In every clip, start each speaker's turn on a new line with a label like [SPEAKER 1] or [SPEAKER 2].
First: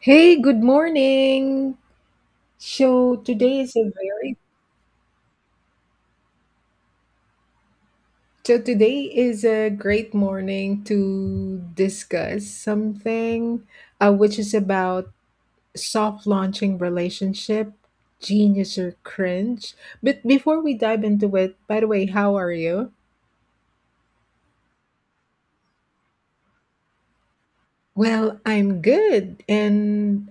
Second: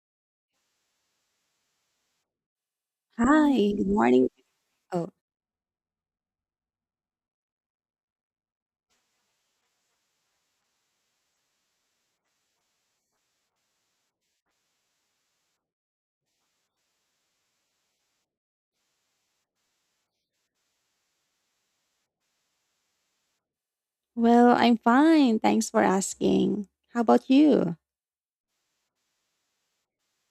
[SPEAKER 1] Hey, good morning. So today
[SPEAKER 2] Hi,
[SPEAKER 1] is
[SPEAKER 2] good
[SPEAKER 1] a
[SPEAKER 2] morning.
[SPEAKER 1] very
[SPEAKER 2] Oh,
[SPEAKER 1] so today is a great morning to discuss something which is about soft launching relationship, genius or cringe. But before we dive into it, by the way, how are you?
[SPEAKER 2] well, I'm fine. Thanks for asking. How about you?
[SPEAKER 1] Well, I'm good. And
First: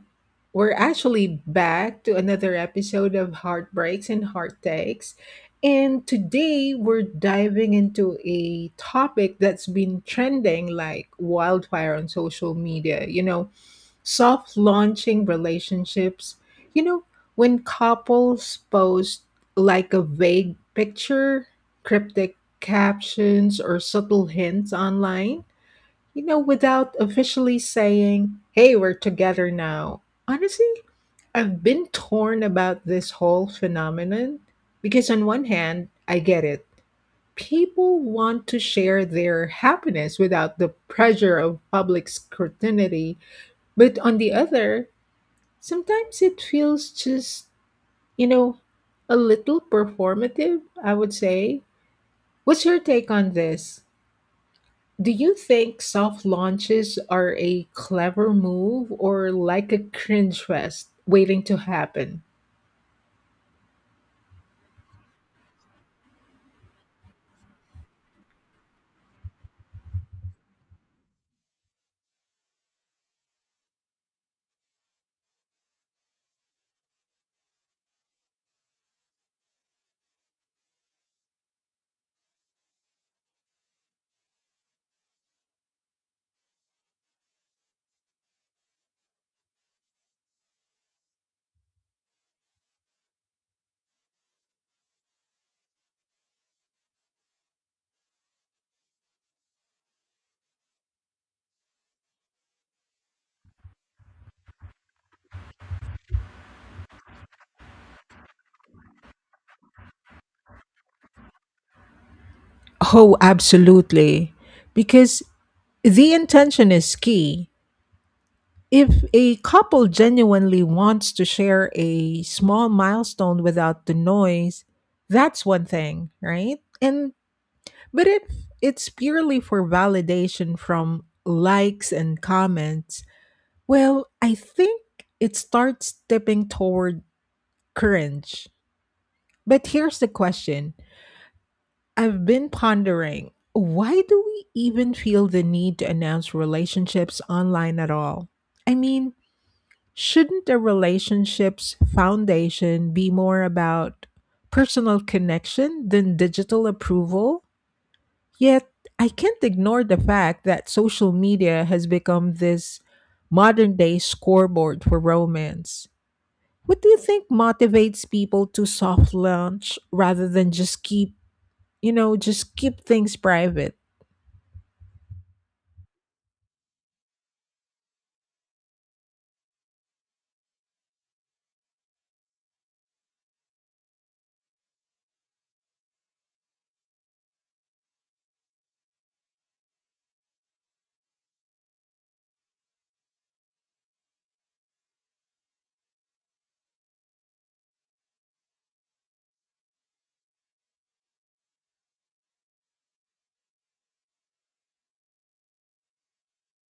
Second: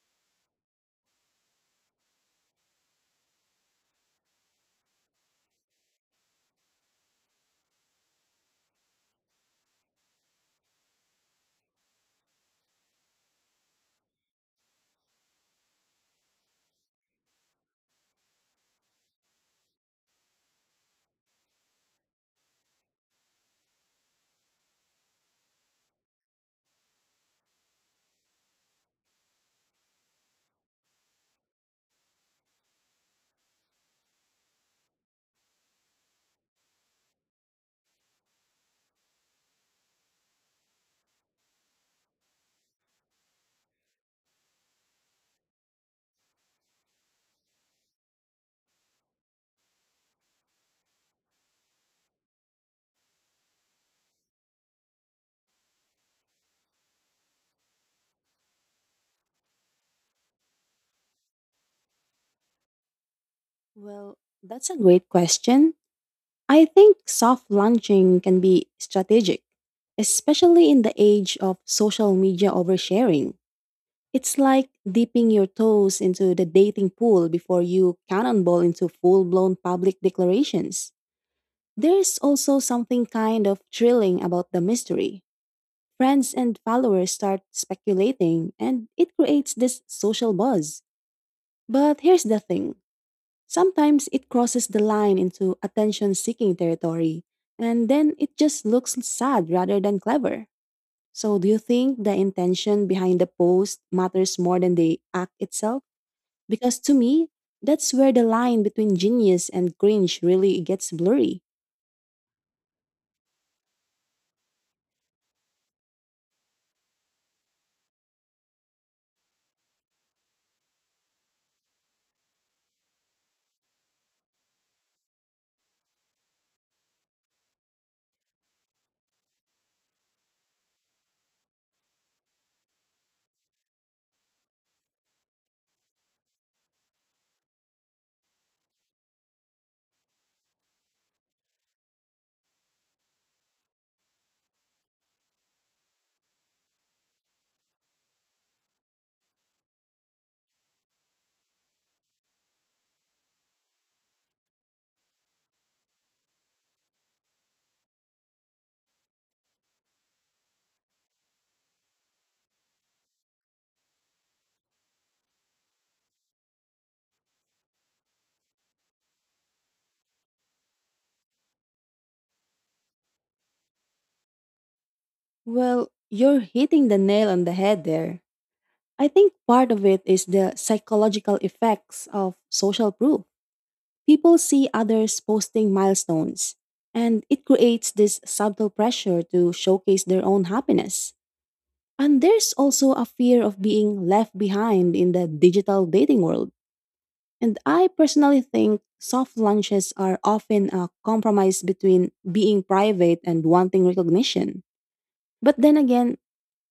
[SPEAKER 1] we're actually back to another episode of Heartbreaks and Heartakes. And today we're diving into a topic that's been trending like wildfire on social media. Soft launching relationships. You know, when couples post like a vague picture, cryptic captions, or subtle hints online, without officially saying, hey, we're together now. Honestly, I've been torn about this whole phenomenon because, on one hand, I get it. People want to share their happiness without the pressure of public scrutiny. But on the other, sometimes it feels just, you know, a little performative, I would say. What's your take on this? Do you think soft launches are a clever move or like a cringe fest waiting to happen?
[SPEAKER 2] Well, that's a great question. I think soft launching can be strategic, especially in the age of social media oversharing. It's like dipping your toes into the dating pool before you cannonball into full blown public declarations. There's also something kind of thrilling about the mystery. Friends and followers start speculating, and it creates this social buzz. But here's the thing, sometimes it crosses the line into attention seeking territory, and then it just looks sad rather than clever. So, do you think the intention behind the post matters more than the act itself? Because to me, that's where the line between genius and cringe really gets blurry.
[SPEAKER 1] Oh, absolutely. Because the intention is key. If a couple genuinely wants to share a small milestone without the noise, that's one thing, right? And but if it's purely for validation from likes and comments, well, I think it starts tipping toward cringe. But here's the question I've been pondering: why do we even feel the need to announce relationships online at all? I mean, shouldn't a relationship's foundation be more about personal connection than digital approval? Yet, I can't ignore the fact that social media has become this modern day scoreboard for romance. What do you think motivates people to soft launch rather than just keep, just keep things private?
[SPEAKER 2] Well, you're hitting the nail on the head there. I think part of it is the psychological effects of social proof. People see others posting milestones, and it creates this subtle pressure to showcase their own happiness. And there's also a fear of being left behind in the digital dating world. And I personally think soft lunches are often a compromise between being private and wanting recognition. But then again,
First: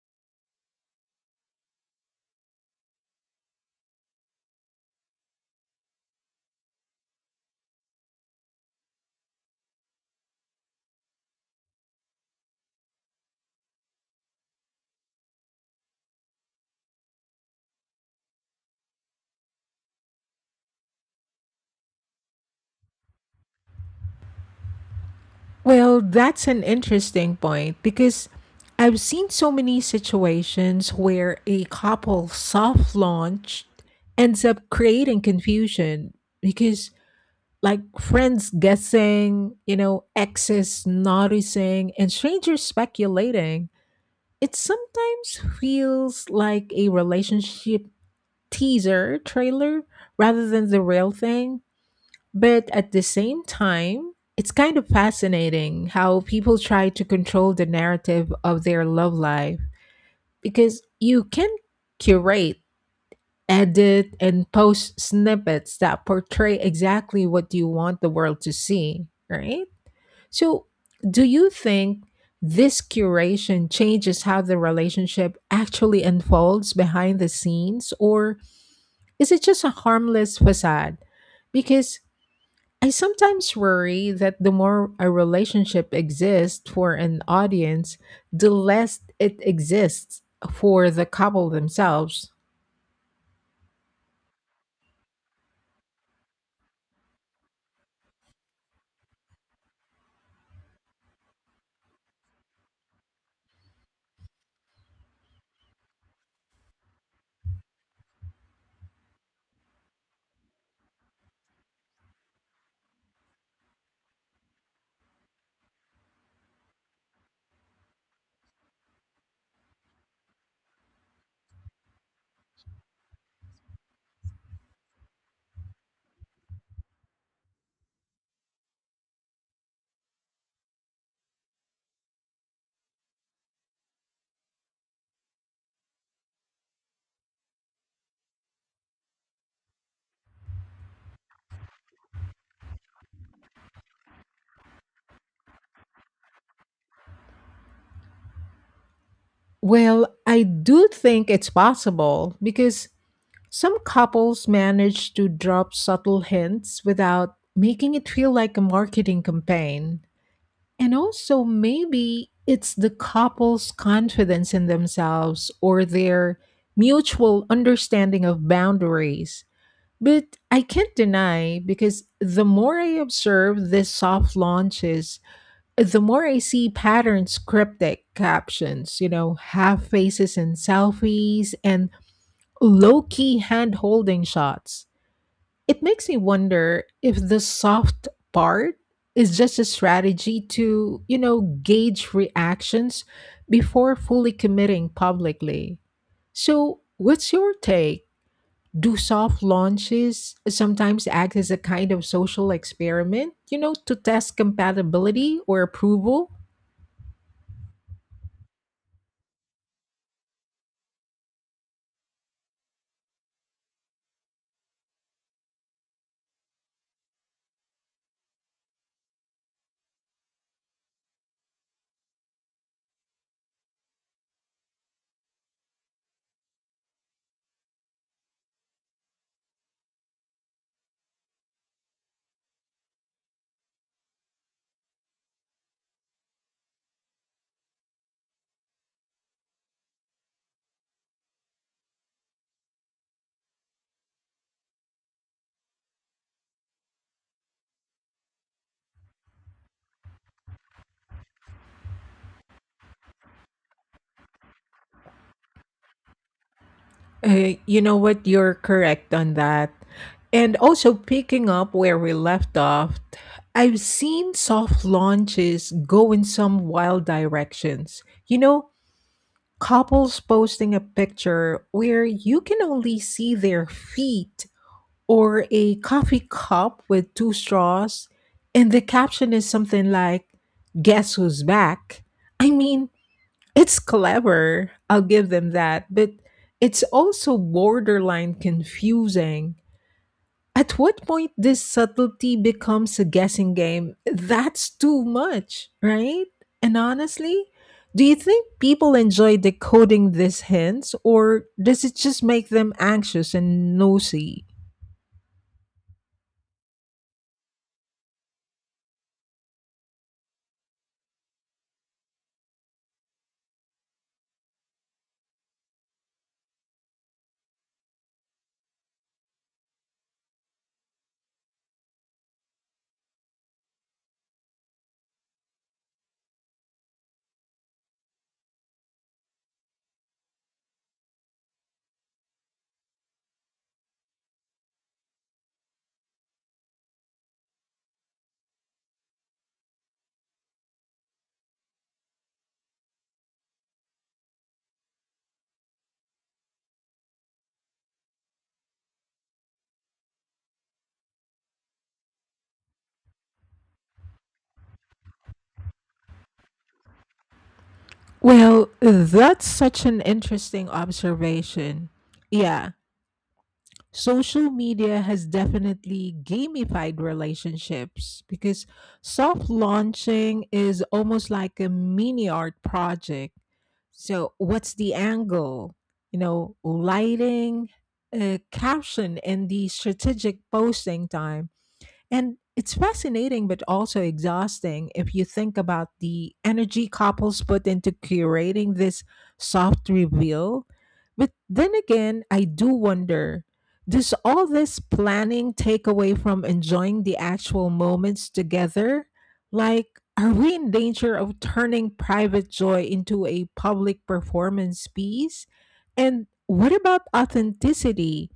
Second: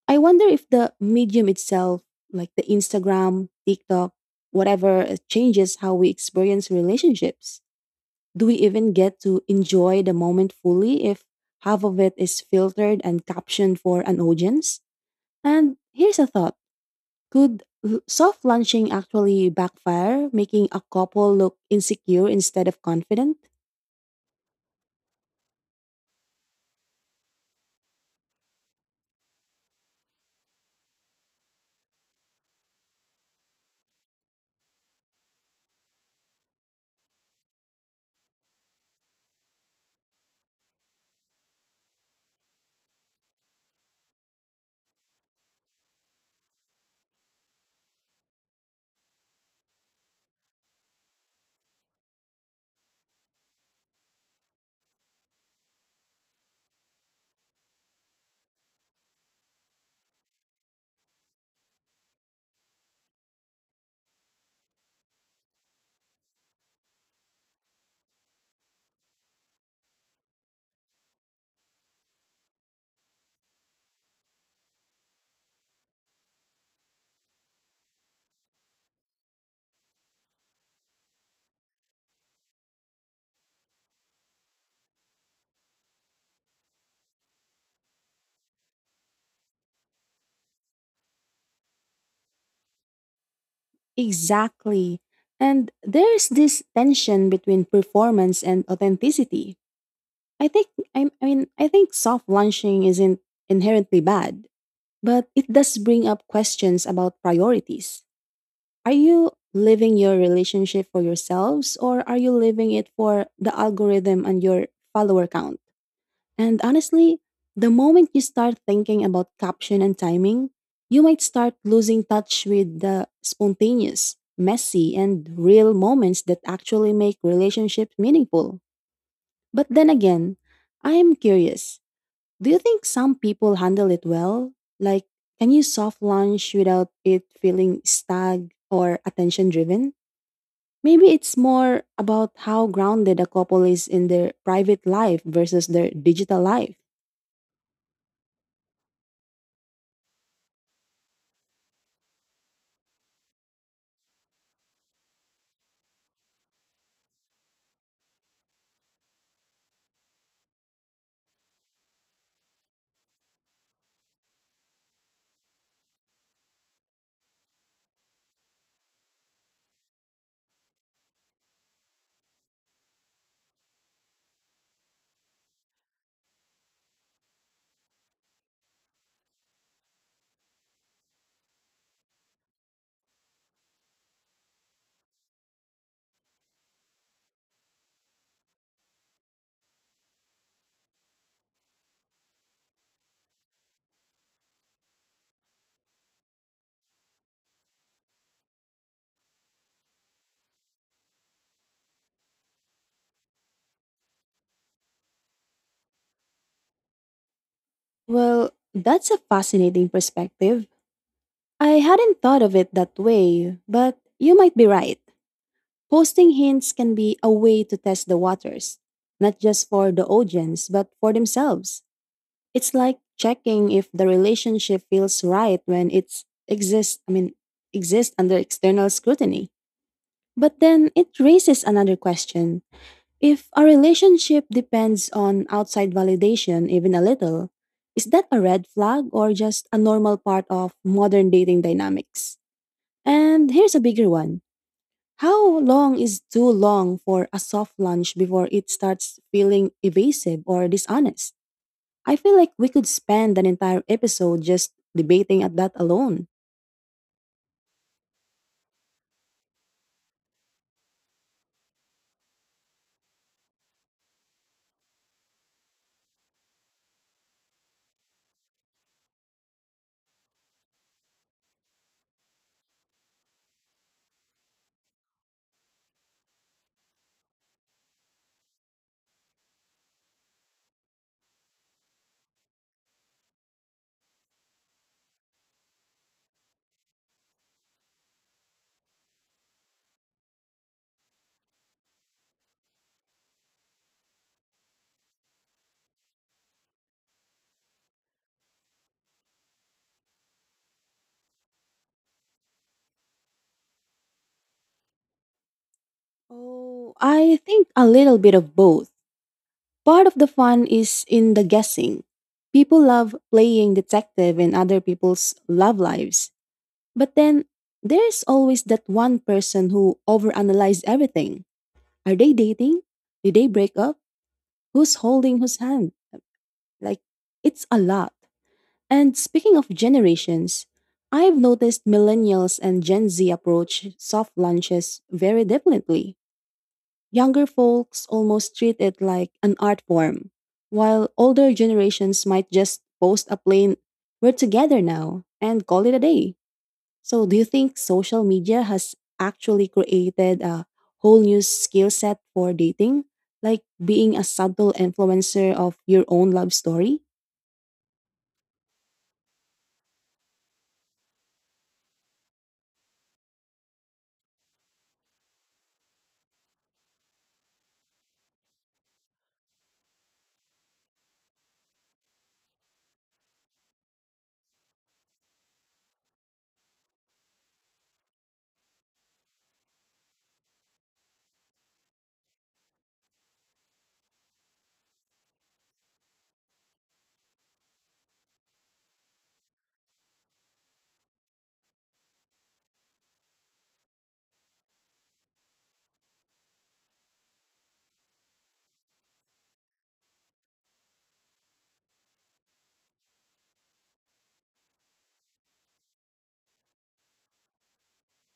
[SPEAKER 2] I wonder if the medium itself, like the Instagram, TikTok, whatever, changes how we experience relationships. Do we even get to enjoy the moment fully if half of it is filtered and captioned for an audience? And here's a thought, soft launching actually backfire, making a couple look insecure instead of confident?
[SPEAKER 1] Well, that's an interesting point because I've seen so many situations where a couple soft launched ends up creating confusion because, like, friends guessing, you know, exes noticing, and strangers speculating. It sometimes feels like a relationship teaser trailer rather than the real thing. But at the same time, it's kind of fascinating how people try to control the narrative of their love life because you can curate, edit, and post snippets that portray exactly what you want the world to see, right? So, do you think this curation changes how the relationship actually unfolds behind the scenes, or is it just a harmless facade? Because I sometimes worry that the more a relationship exists for an audience, the less it exists for the couple themselves.
[SPEAKER 2] Exactly. And there's this tension between performance and authenticity. I think I mean I think soft launching isn't inherently bad, but it does bring up questions about priorities. Are you living your relationship for yourselves or are you living it for the algorithm and your follower count? And honestly, the moment you start thinking about caption and timing, you might start losing touch with the spontaneous, messy, and real moments that actually make relationships meaningful. But then again, I am curious, do you think some people handle it well? Like, can you soft launch without it feeling stag or attention driven? Maybe it's more about how grounded a couple is in their private life versus their digital life.
[SPEAKER 1] Well, I do think it's possible because some couples manage to drop subtle hints without making it feel like a marketing campaign. And also, maybe it's the couple's confidence in themselves or their mutual understanding of boundaries. But I can't deny because the more I observe these soft launches, the more I see patterns, cryptic captions, you know, half faces in selfies, and low key hand holding shots. It makes me wonder if the soft part is just a strategy to, gauge reactions before fully committing publicly. So, what's your take? Do soft launches sometimes act as a kind of social experiment, you know, to test compatibility or approval?
[SPEAKER 2] Well, that's a fascinating perspective. I hadn't thought of it that way, but you might be right. Posting hints can be a way to test the waters, not just for the audience, but for themselves. It's like checking if the relationship feels right when it's exists, I mean, exists under external scrutiny. But then it raises another question. If a relationship depends on outside validation even a little, is that a red flag or just a normal part of modern dating dynamics? And here's a bigger one. How long is too long for a soft lunch before it starts feeling evasive or dishonest? I feel like we could spend an entire episode just debating at that alone.
[SPEAKER 1] You know what? You're correct on that. And also, picking up where we left off, I've seen soft launches go in some wild directions. You know, couples posting a picture where you can only see their feet or a coffee cup with two straws, and the caption is something like, guess who's back? I mean, it's clever, I'll give them that, but it's also borderline confusing. At what point this subtlety becomes a guessing game? That's too much, right? And honestly, do you think people enjoy decoding these hints, or does it just make them anxious and nosy?
[SPEAKER 2] Oh, I think a little bit of both. Part of the fun is in the guessing. People love playing detective in other people's love lives. But then there's always that one person who overanalyzes everything. Are they dating? Did they break up? Who's holding whose hand? Like, it's a lot. And speaking of generations, I've noticed millennials and Gen Z approach soft lunches very differently. Younger folks almost treat it like an art form, while older generations might just post a plain, "We're together now," and call it a day. So, do you think social media has actually created a whole new skill set for dating? Like being a subtle influencer of your own love story?
[SPEAKER 1] Well, that's such an interesting observation. Yeah, social media has definitely gamified relationships because soft launching is almost like a mini art project. So, what's the angle? You know, lighting, caption, and the strategic posting time, and it's fascinating, but also exhausting if you think about the energy couples put into curating this soft reveal. But then again, I do wonder, does all this planning take away from enjoying the actual moments together? Like, are we in danger of turning private joy into a public performance piece? And what about authenticity?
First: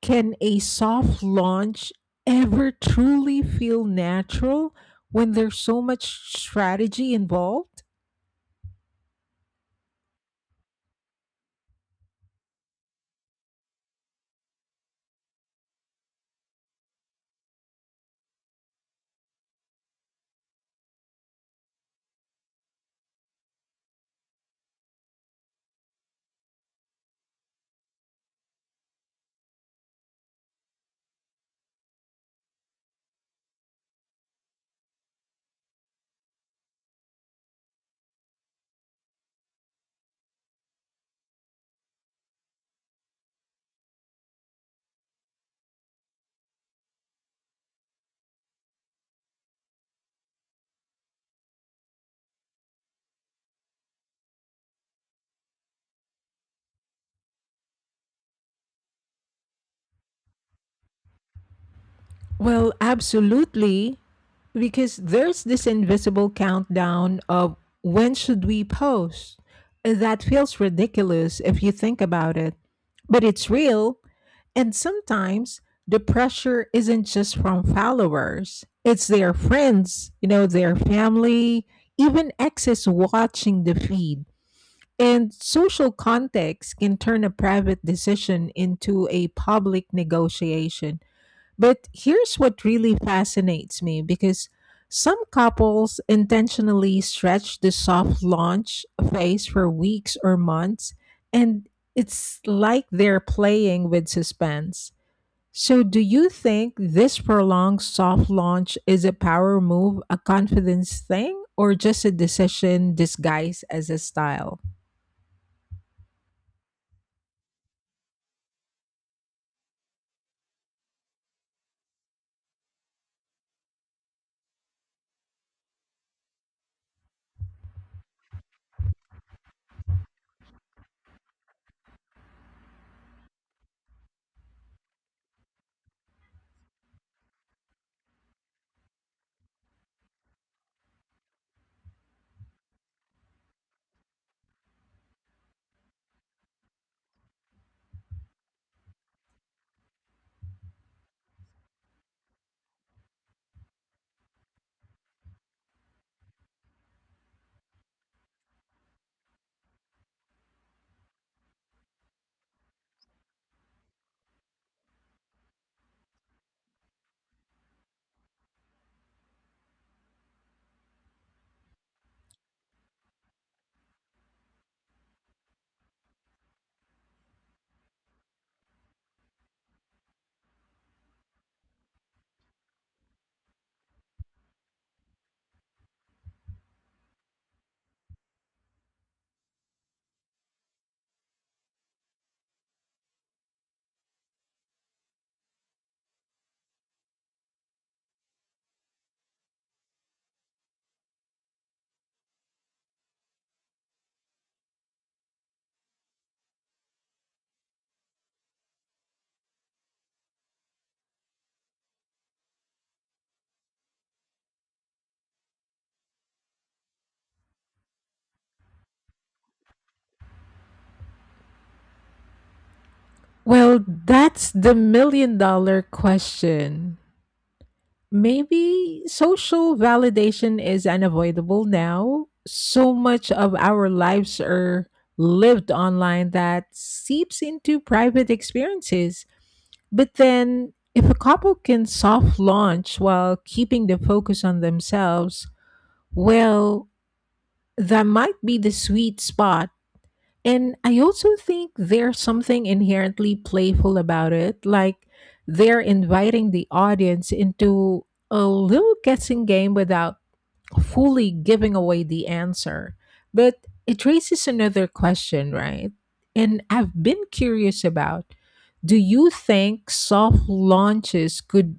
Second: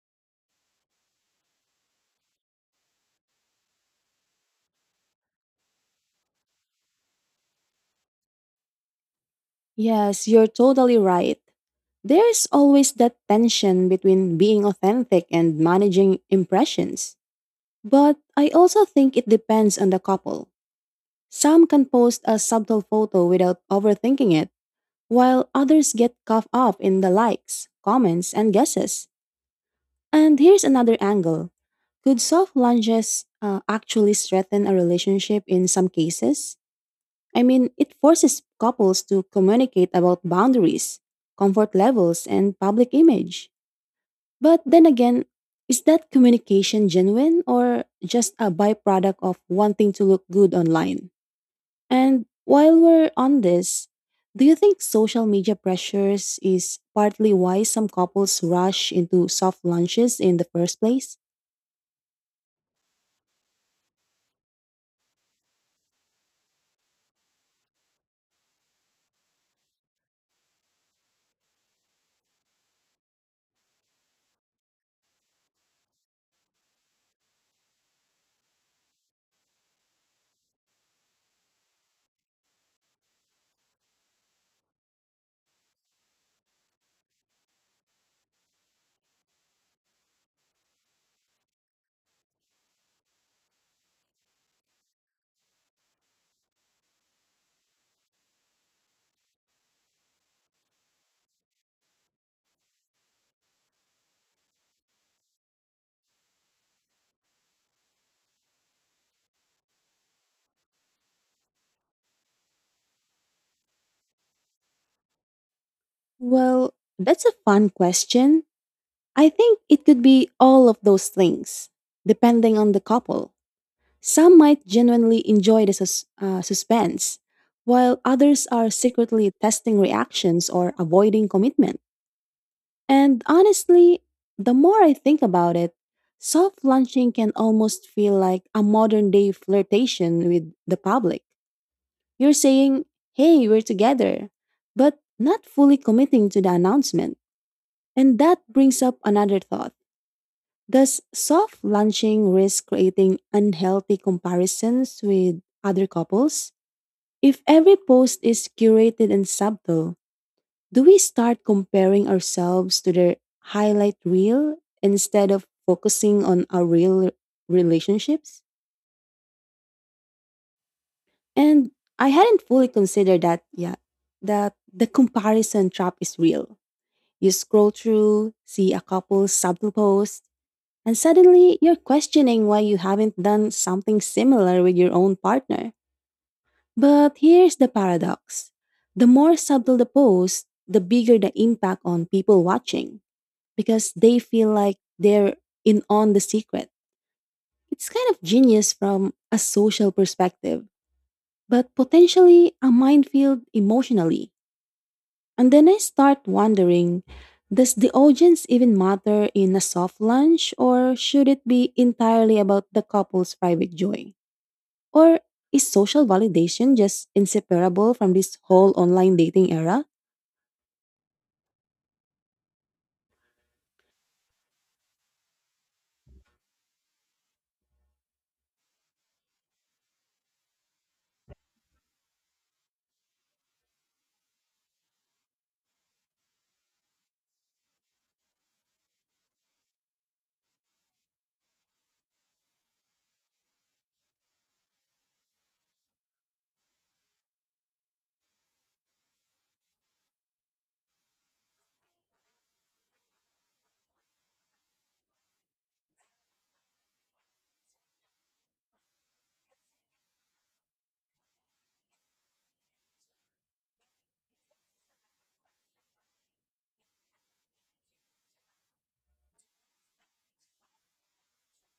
[SPEAKER 1] Can a soft launch ever truly feel natural when there's so much strategy involved?
[SPEAKER 2] Yes, you're totally right. There's always that tension between being authentic and managing impressions. But I also think it depends on the couple. Some can post a subtle photo without overthinking it, while others get caught up in the likes, comments, and guesses. And here's another angle. Could soft lunges actually strengthen a relationship in some cases? I mean, it forces couples to communicate about boundaries, comfort levels, and public image. But then again, is that communication genuine or just a byproduct of wanting to look good online? And while we're on this, do you think social media pressures is partly why some couples rush into soft lunches in the first place?
[SPEAKER 1] Well, absolutely, because there's this invisible countdown of when should we post. That feels ridiculous if you think about it, but it's real, and sometimes the pressure isn't just from followers. It's their friends, you know, their family, even exes watching the feed, and social context can turn a private decision into a public negotiation. But here's what really fascinates me because some couples intentionally stretch the soft launch phase for weeks or months, and it's like they're playing with suspense. So, do you think this prolonged soft launch is a power move, a confidence thing, or just a decision disguised as a style?
[SPEAKER 2] Well, that's a fun question. I think it could be all of those things, depending on the couple. Some might genuinely enjoy the suspense, while others are secretly testing reactions or avoiding commitment. And honestly, the more I think about it, soft launching can almost feel like a modern day flirtation with the public. You're saying, "Hey, we're together," but not fully committing to the announcement. And that brings up another thought. Does soft launching risk creating unhealthy comparisons with other couples? If every post is curated and subtle, do we start comparing ourselves to their highlight reel instead of focusing on our real relationships? And I hadn't fully considered that yet, that the comparison trap is real. You scroll through, see a couple's subtle post, and suddenly, you're questioning why you haven't done something similar with your own partner. But here's the paradox, the more subtle the post, the bigger the impact on people watching because they feel like they're in on the secret. It's kind of genius from a social perspective, but potentially a minefield emotionally. And then I start wondering, does the audience even matter in a soft lunch, or should it be entirely about the couple's private joy? Or is social validation just inseparable from this whole online dating era?
[SPEAKER 1] Well, that's the million dollar question. Maybe social validation is unavoidable now. So much of our lives are lived online that seeps into private experiences. But then, if a couple can soft launch while keeping the focus on themselves, well, that might be the sweet spot, and I also think there's something inherently playful about it. Like, they're inviting the audience into a little guessing game without fully giving away the answer. But it raises another question, right? And I've been curious about, do you think soft launches could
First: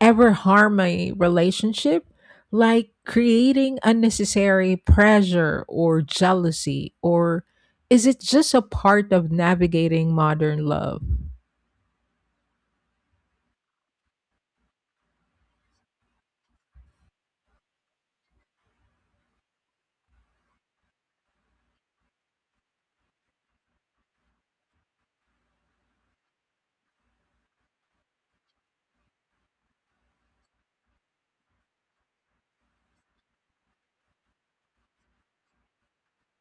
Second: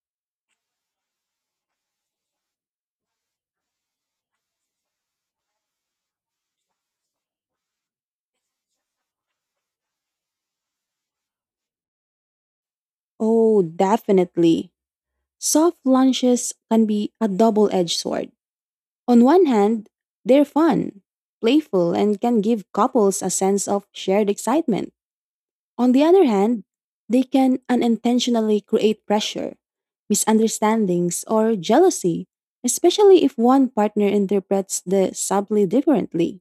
[SPEAKER 1] ever harm a relationship, like creating unnecessary pressure or jealousy? Or is it just a part of navigating modern love?
[SPEAKER 2] Oh, definitely. Soft lunches can be a double edged sword. On one hand, they're fun, playful, and can give couples a sense of shared excitement. On the other hand, they can unintentionally create pressure, misunderstandings, or jealousy, especially if one partner interprets the subtly differently.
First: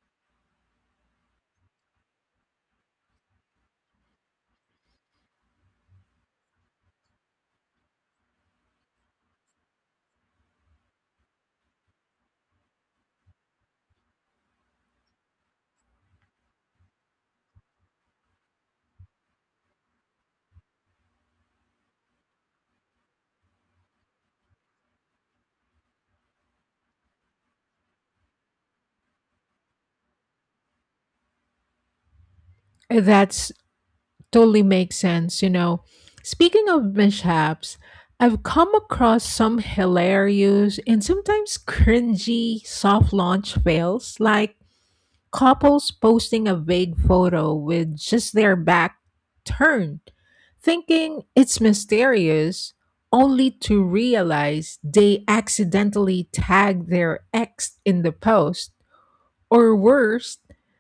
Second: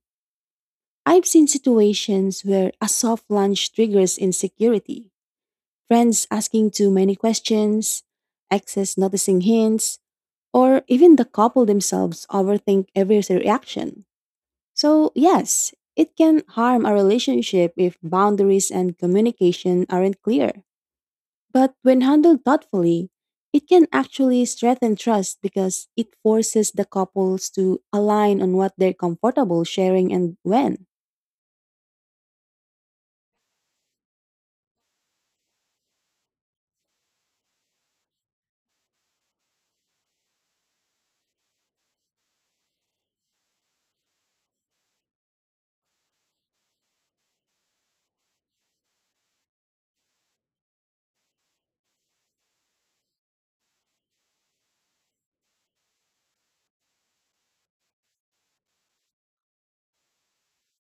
[SPEAKER 2] I've seen situations where a soft lunch triggers insecurity, friends asking too many questions, exes noticing hints, or even the couple themselves overthink every reaction. So, yes, it can harm a relationship if boundaries and communication aren't clear. But when handled thoughtfully, it can actually strengthen trust because it forces the couples to align on what they're comfortable sharing and when.
[SPEAKER 1] That's totally makes sense, you know. Speaking of mishaps, I've come across some hilarious and sometimes cringy soft launch fails, like couples posting a vague photo with just their back turned, thinking it's mysterious, only to realize they accidentally tagged their ex in the post. Or worse,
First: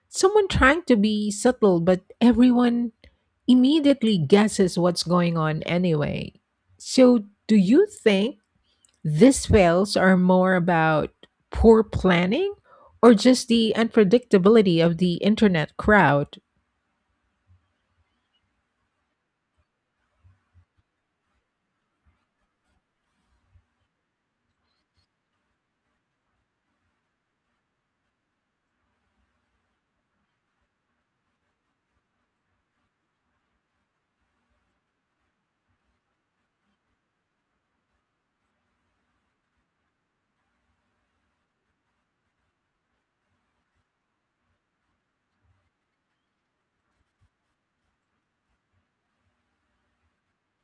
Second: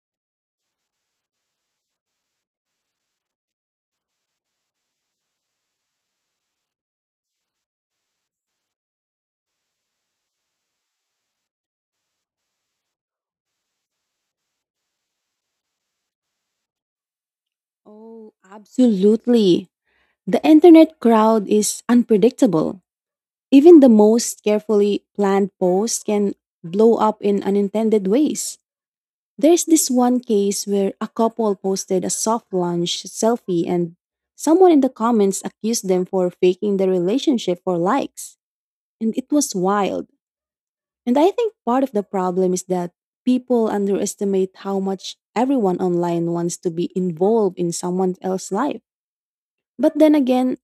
[SPEAKER 1] someone trying to be subtle, but everyone immediately guesses what's going on anyway. So, do you think these fails are more about poor planning or just the unpredictability of the internet crowd?
[SPEAKER 2] Oh, absolutely. The internet crowd is unpredictable. Even the most carefully planned post can blow up in unintended ways. There's this one case where a couple posted a soft lunch selfie and someone in the comments accused them for faking their relationship for likes, and it was wild. And I think part of the problem is that people underestimate how much everyone online wants to be involved in someone else's life. But then again,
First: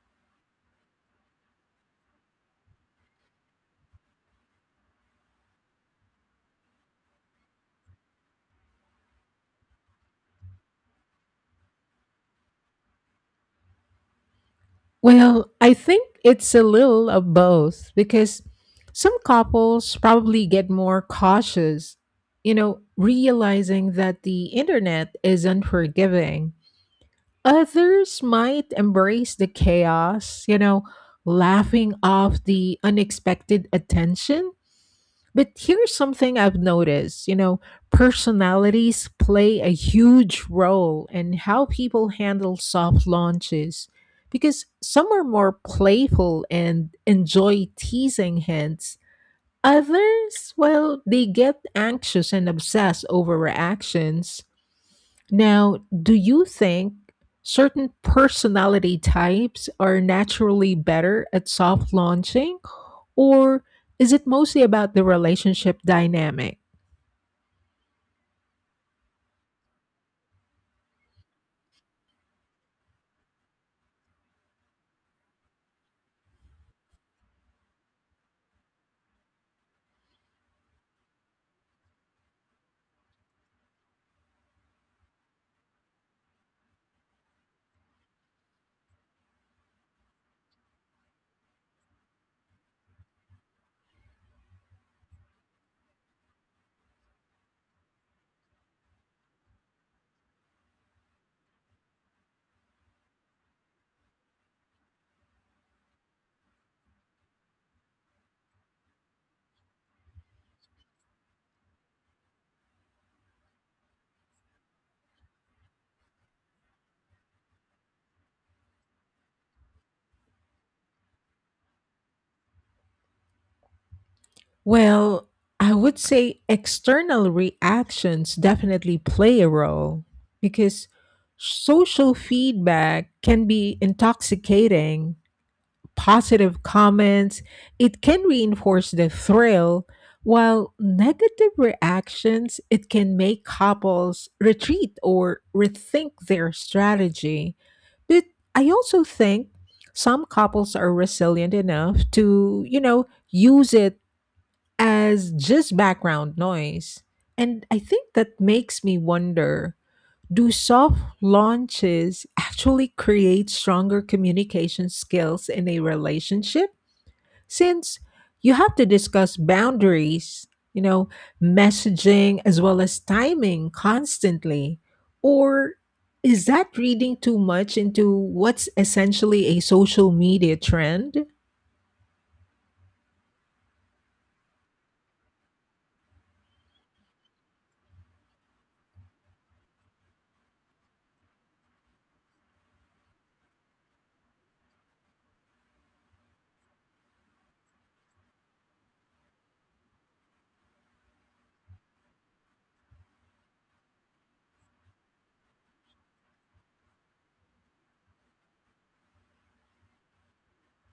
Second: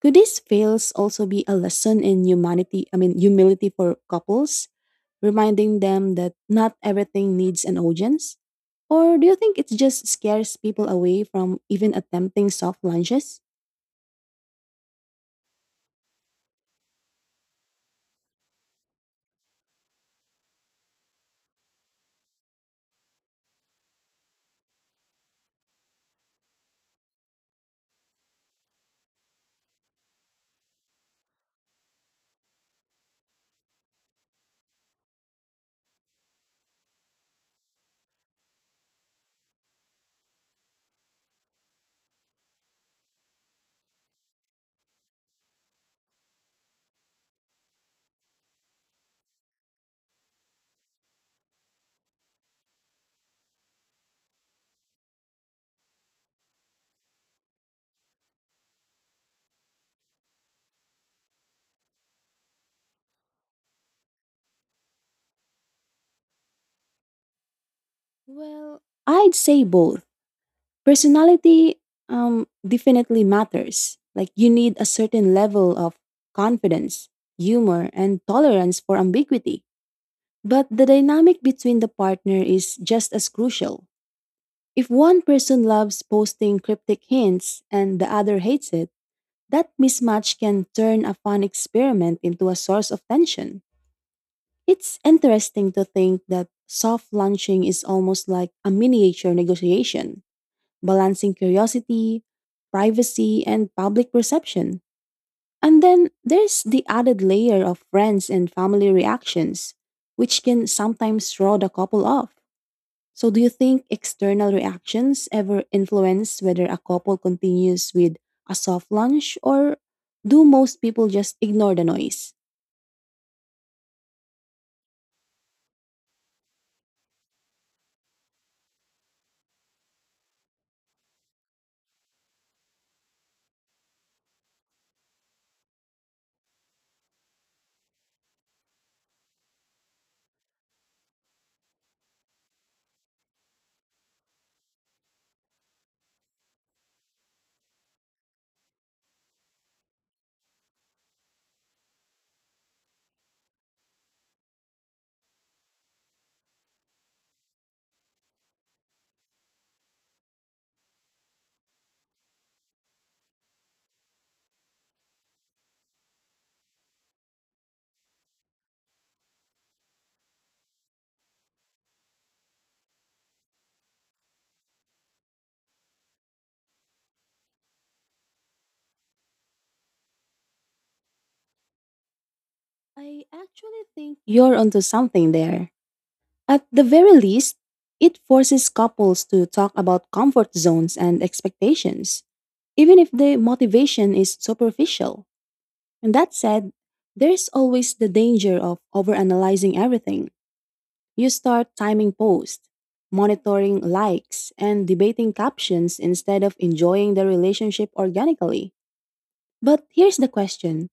[SPEAKER 2] could these fails also be a lesson in humility for couples, reminding them that not everything needs an audience? Or do you think it just scares people away from even attempting soft lunches?
[SPEAKER 1] Well, I think it's a little of both because some couples probably get more cautious, you know, realizing that the internet is unforgiving. Others might embrace the chaos, you know, laughing off the unexpected attention. But here's something I've noticed, you know, personalities play a huge role in how people handle soft launches because some are more playful and enjoy teasing hints. Others, well, they get anxious and obsess over reactions. Now, do you think certain personality types are naturally better at soft launching, or is it mostly about the relationship dynamic?
[SPEAKER 2] Well, I'd say both. Personality definitely matters. Like, you need a certain level of confidence, humor, and tolerance for ambiguity. But the dynamic between the partner is just as crucial. If one person loves posting cryptic hints and the other hates it, that mismatch can turn a fun experiment into a source of tension. It's interesting to think that soft launching is almost like a miniature negotiation balancing curiosity, privacy, and public perception. And then there's the added layer of friends and family reactions, which can sometimes throw the couple off. So, do you think external reactions ever influence whether a couple continues with a soft launch, or do most people just ignore the noise?
[SPEAKER 1] Well, I would say external reactions definitely play a role because social feedback can be intoxicating. Positive comments, it can reinforce the thrill, while negative reactions, it can make couples retreat or rethink their strategy. But I also think some couples are resilient enough to, use it as just background noise. And I think that makes me wonder, do soft launches actually create stronger communication skills in a relationship? Since you have to discuss boundaries, you know, messaging as well as timing constantly. Or is that reading too much into what's essentially a social media trend?
[SPEAKER 2] I actually think you're onto something there. At the very least, it forces couples to talk about comfort zones and expectations, even if the motivation is superficial. And that said, there's always the danger of overanalyzing everything. You start timing posts, monitoring likes, and debating captions instead of enjoying the relationship organically. But here's the question,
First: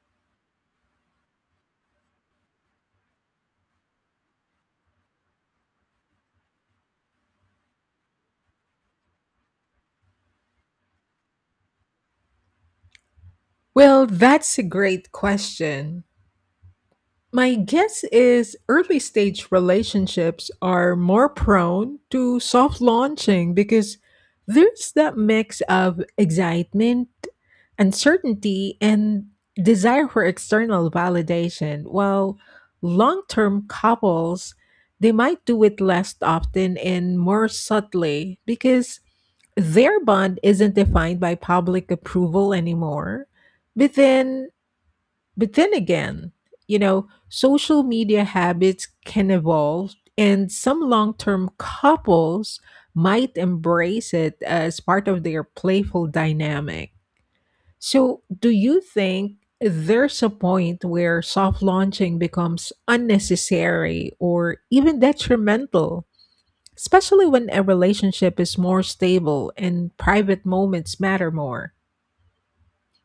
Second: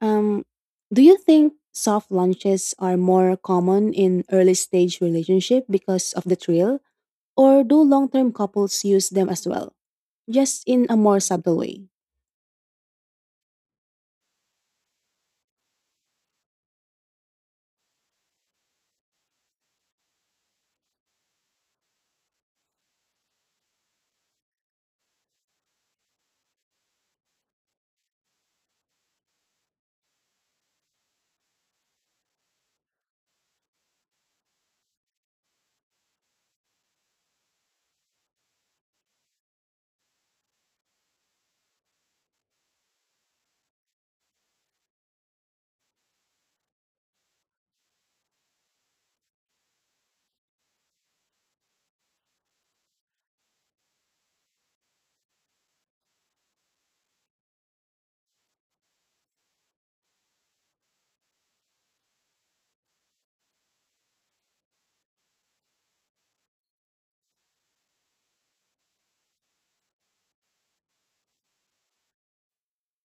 [SPEAKER 2] um, do you think soft launches are more common in early stage relationship because of the thrill? Or do long term couples use them as well? Just in a more subtle way.
[SPEAKER 1] Well, that's a great question. My guess is early stage relationships are more prone to soft launching because there's that mix of excitement, uncertainty, and desire for external validation. While long term couples, they might do it less often and more subtly because their bond isn't defined by public approval anymore. But then but then again, you know, social media habits can evolve, and some long term couples might embrace it as part of their playful dynamic. So, do you think there's a point where soft launching becomes unnecessary or even detrimental, especially when a relationship is more stable and private moments matter more?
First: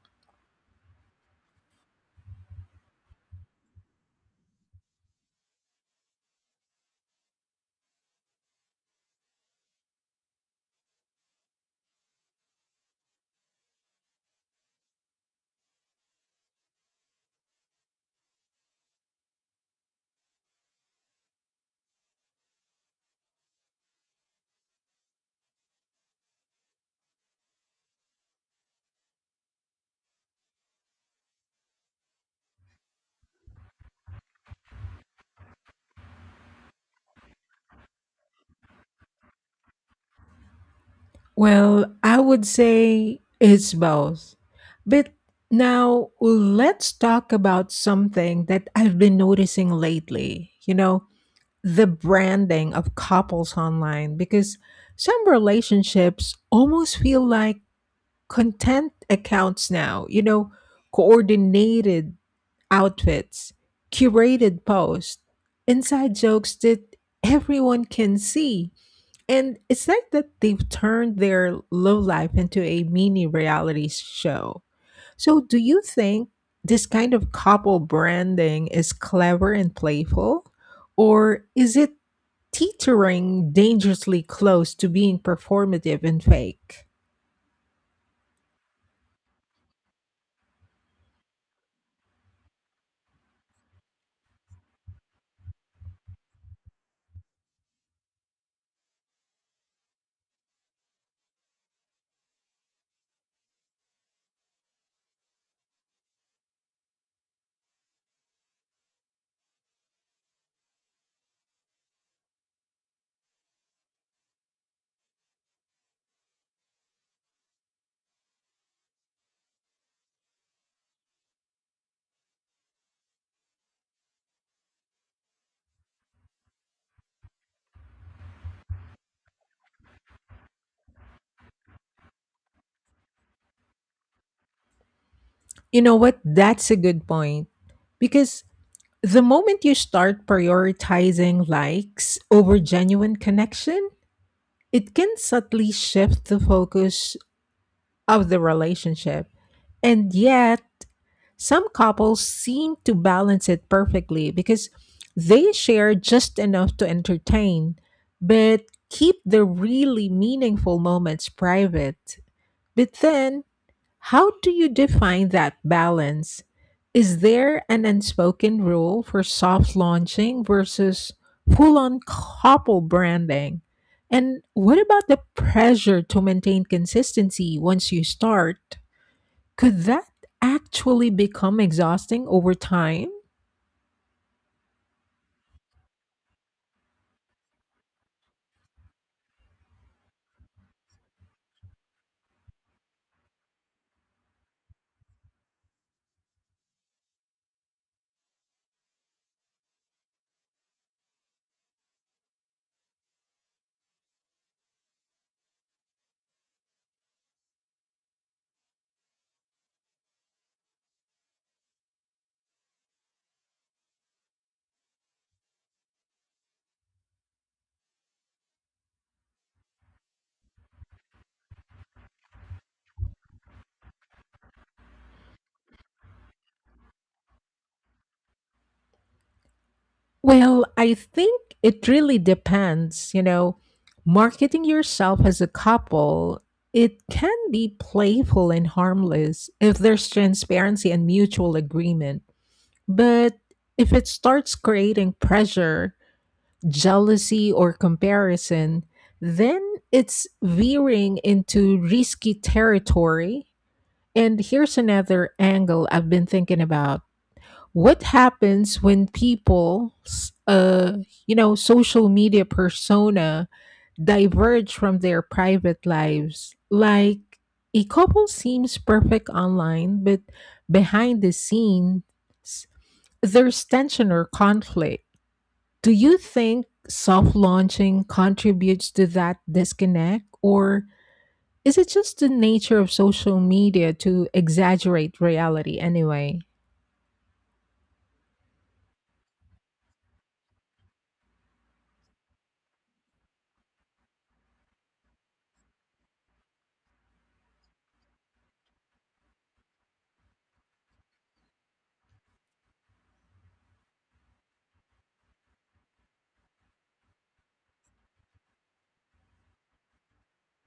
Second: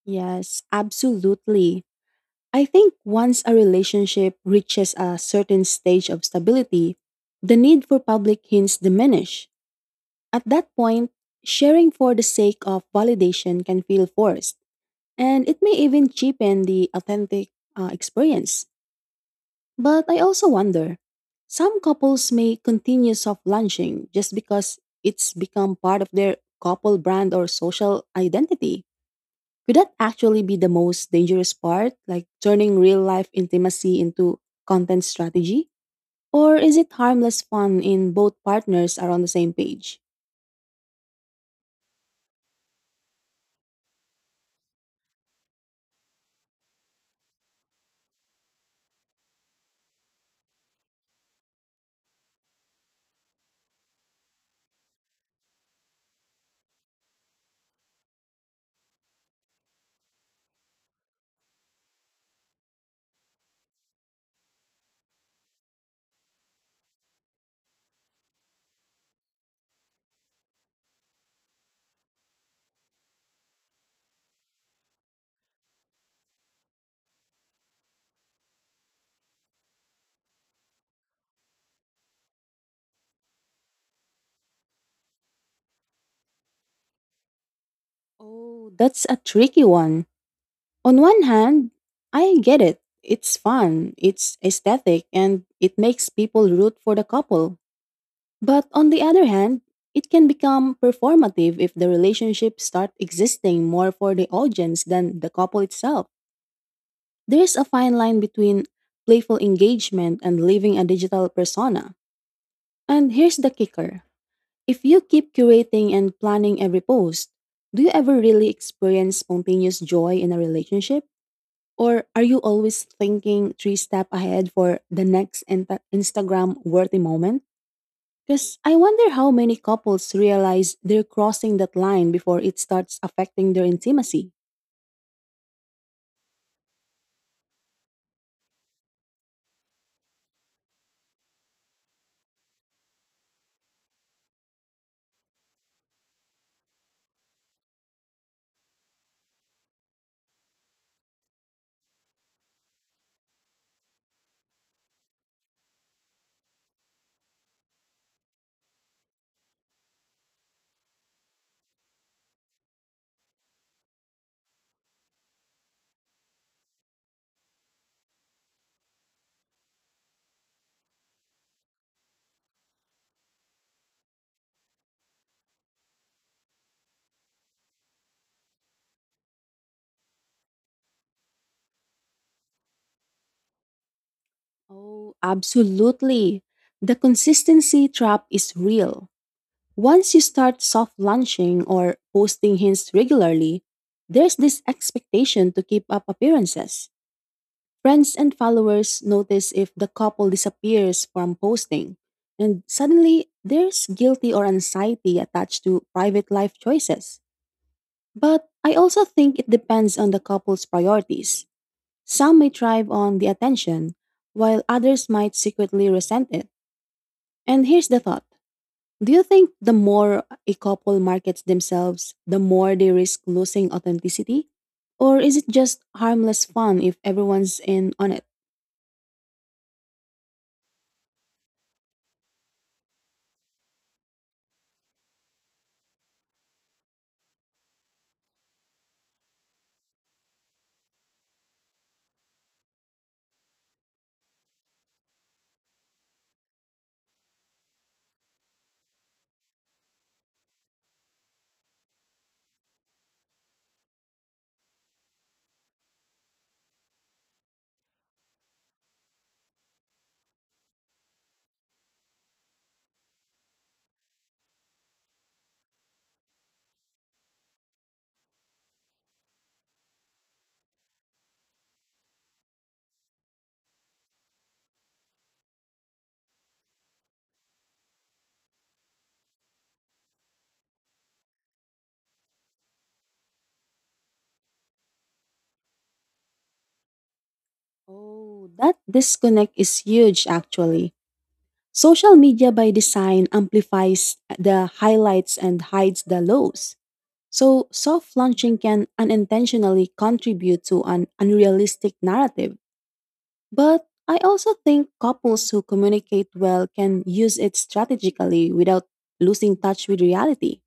[SPEAKER 2] Yes, absolutely. I think once a relationship reaches a certain stage of stability, the need for public hints diminish. At that point, sharing for the sake of validation can feel forced, and it may even cheapen the authentic experience. But I also wonder, some couples may continue soft launching just because it's become part of their couple brand or social identity. Could that actually be the most dangerous part, like turning real life intimacy into content strategy? Or is it harmless fun in both partners are on the same page?
[SPEAKER 1] Well, I would say it's both. But now let's talk about something that I've been noticing lately. You know, the branding of couples online, because some relationships almost feel like content accounts now, you know, coordinated outfits, curated posts, inside jokes that everyone can see. And it's like that they've turned their low life into a mini reality show. So, do you think this kind of couple branding is clever and playful? Or is it teetering dangerously close to being performative and fake?
[SPEAKER 2] Oh, that's a tricky one. On one hand, I get it. It's fun, it's aesthetic, and it makes people root for the couple. But on the other hand, it can become performative if the relationship start existing more for the audience than the couple itself. There's a fine line between playful engagement and living a digital persona. And here's the kicker. If you keep curating and planning every post, do you ever really experience spontaneous joy in a relationship? Or are you always thinking three steps ahead for the next Instagram worthy moment? Because I wonder how many couples realize they're crossing that line before it starts affecting their intimacy.
[SPEAKER 1] You know what? That's a good point. Because the moment you start prioritizing likes over genuine connection, it can subtly shift the focus of the relationship. And yet, some couples seem to balance it perfectly because they share just enough to entertain, but keep the really meaningful moments private. But then how do you define that balance? Is there an unspoken rule for soft launching versus full on couple branding? And what about the pressure to maintain consistency once you start? Could that actually become exhausting over time?
[SPEAKER 2] Oh, absolutely. The consistency trap is real. Once you start soft launching or posting hints regularly, there's this expectation to keep up appearances. Friends and followers notice if the couple disappears from posting, and suddenly there's guilty or anxiety attached to private life choices. But I also think it depends on the couple's priorities. Some may thrive on the attention, while others might secretly resent it. And here's the thought, do you think the more a couple markets themselves, the more they risk losing authenticity? Or is it just harmless fun if everyone's in on it?
[SPEAKER 1] Well, I think it really depends. You know, marketing yourself as a couple, it can be playful and harmless if there's transparency and mutual agreement. But if it starts creating pressure, jealousy, or comparison, then it's veering into risky territory. And here's another angle I've been thinking about: what happens when people's you know social media persona diverge from their private lives, like a couple seems perfect online but behind the scenes there's tension or conflict? Do you think soft launching contributes to that disconnect, or is it just the nature of social media to exaggerate reality anyway?
[SPEAKER 2] Oh, that disconnect is huge actually. Social media by design amplifies the highlights and hides the lows. So, soft launching can unintentionally contribute to an unrealistic narrative. But I also think couples who communicate well can use it strategically without losing touch with reality.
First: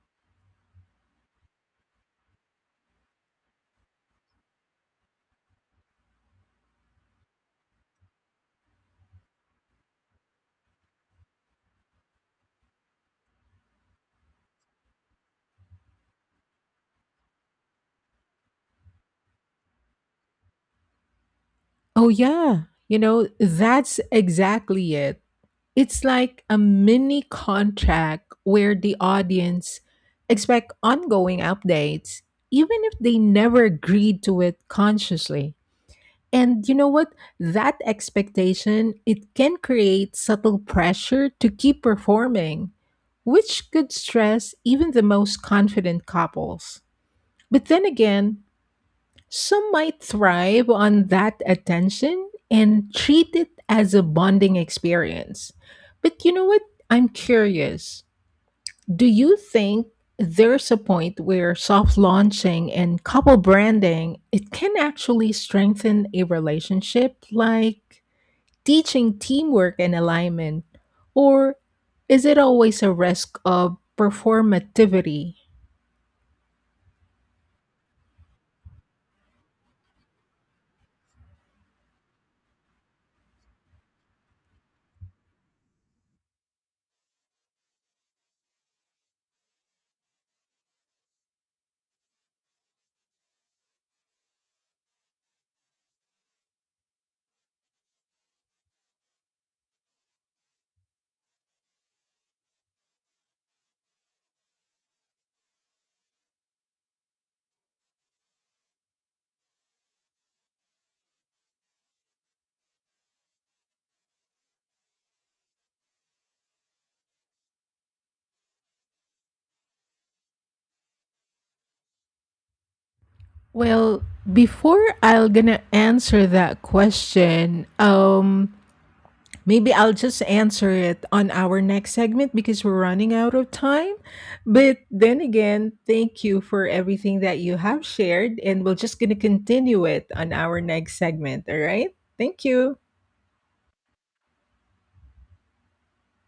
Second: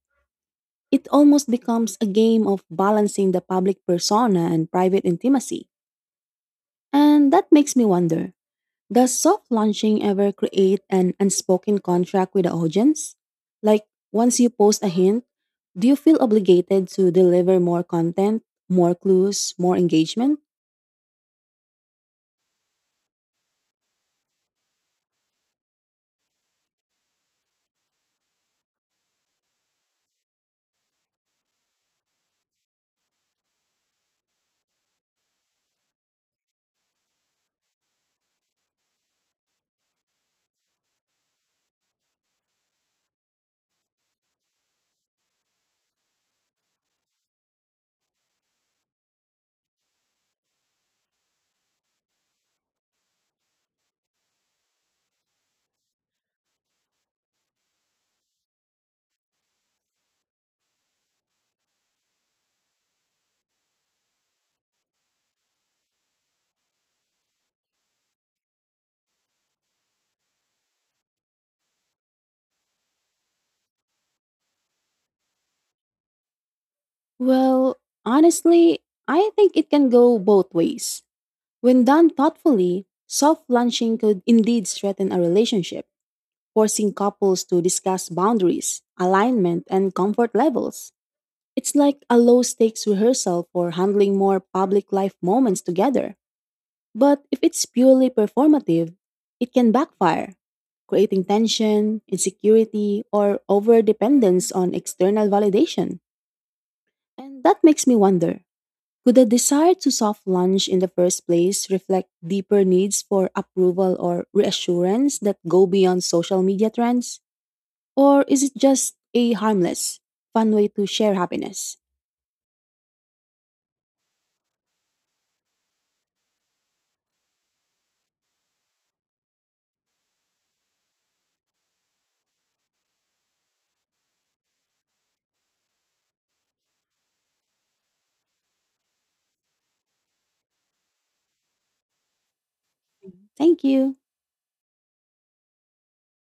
[SPEAKER 2] It almost becomes a game of balancing the public persona and private intimacy. And that makes me wonder, does soft launching ever create an unspoken contract with the audience? Like, once you post a hint, do you feel obligated to deliver more content, more clues, more engagement?
[SPEAKER 1] Oh, yeah. You know, that's exactly it. It's like a mini contract where the audience expect ongoing updates, even if they never agreed to it consciously. And you know what? That expectation, it can create subtle pressure to keep performing, which could stress even the most confident couples. But then again, some might thrive on that attention and treat it as a bonding experience. But you know what? I'm curious. Do you think there's a point where soft launching and couple branding it can actually strengthen a relationship, like teaching teamwork and alignment, or is it always a risk of performativity?
[SPEAKER 2] Well, honestly, I think it can go both ways. When done thoughtfully, soft launching could indeed strengthen a relationship, forcing couples to discuss boundaries, alignment, and comfort levels. It's like a low stakes rehearsal for handling more public life moments together. But if it's purely performative, it can backfire, creating tension, insecurity, or over dependence on external validation. And that makes me wonder, could the desire to soft launch in the first place reflect deeper needs for approval or reassurance that go beyond social media trends? Or is it just a harmless, fun way to share happiness?
[SPEAKER 1] Well, before I'll gonna answer that question, maybe I'll just answer it on our next segment because we're running out of time. But then again, thank you for everything that you have shared, and we're just going to continue it on our next segment. All right. Thank you.
[SPEAKER 2] Thank you.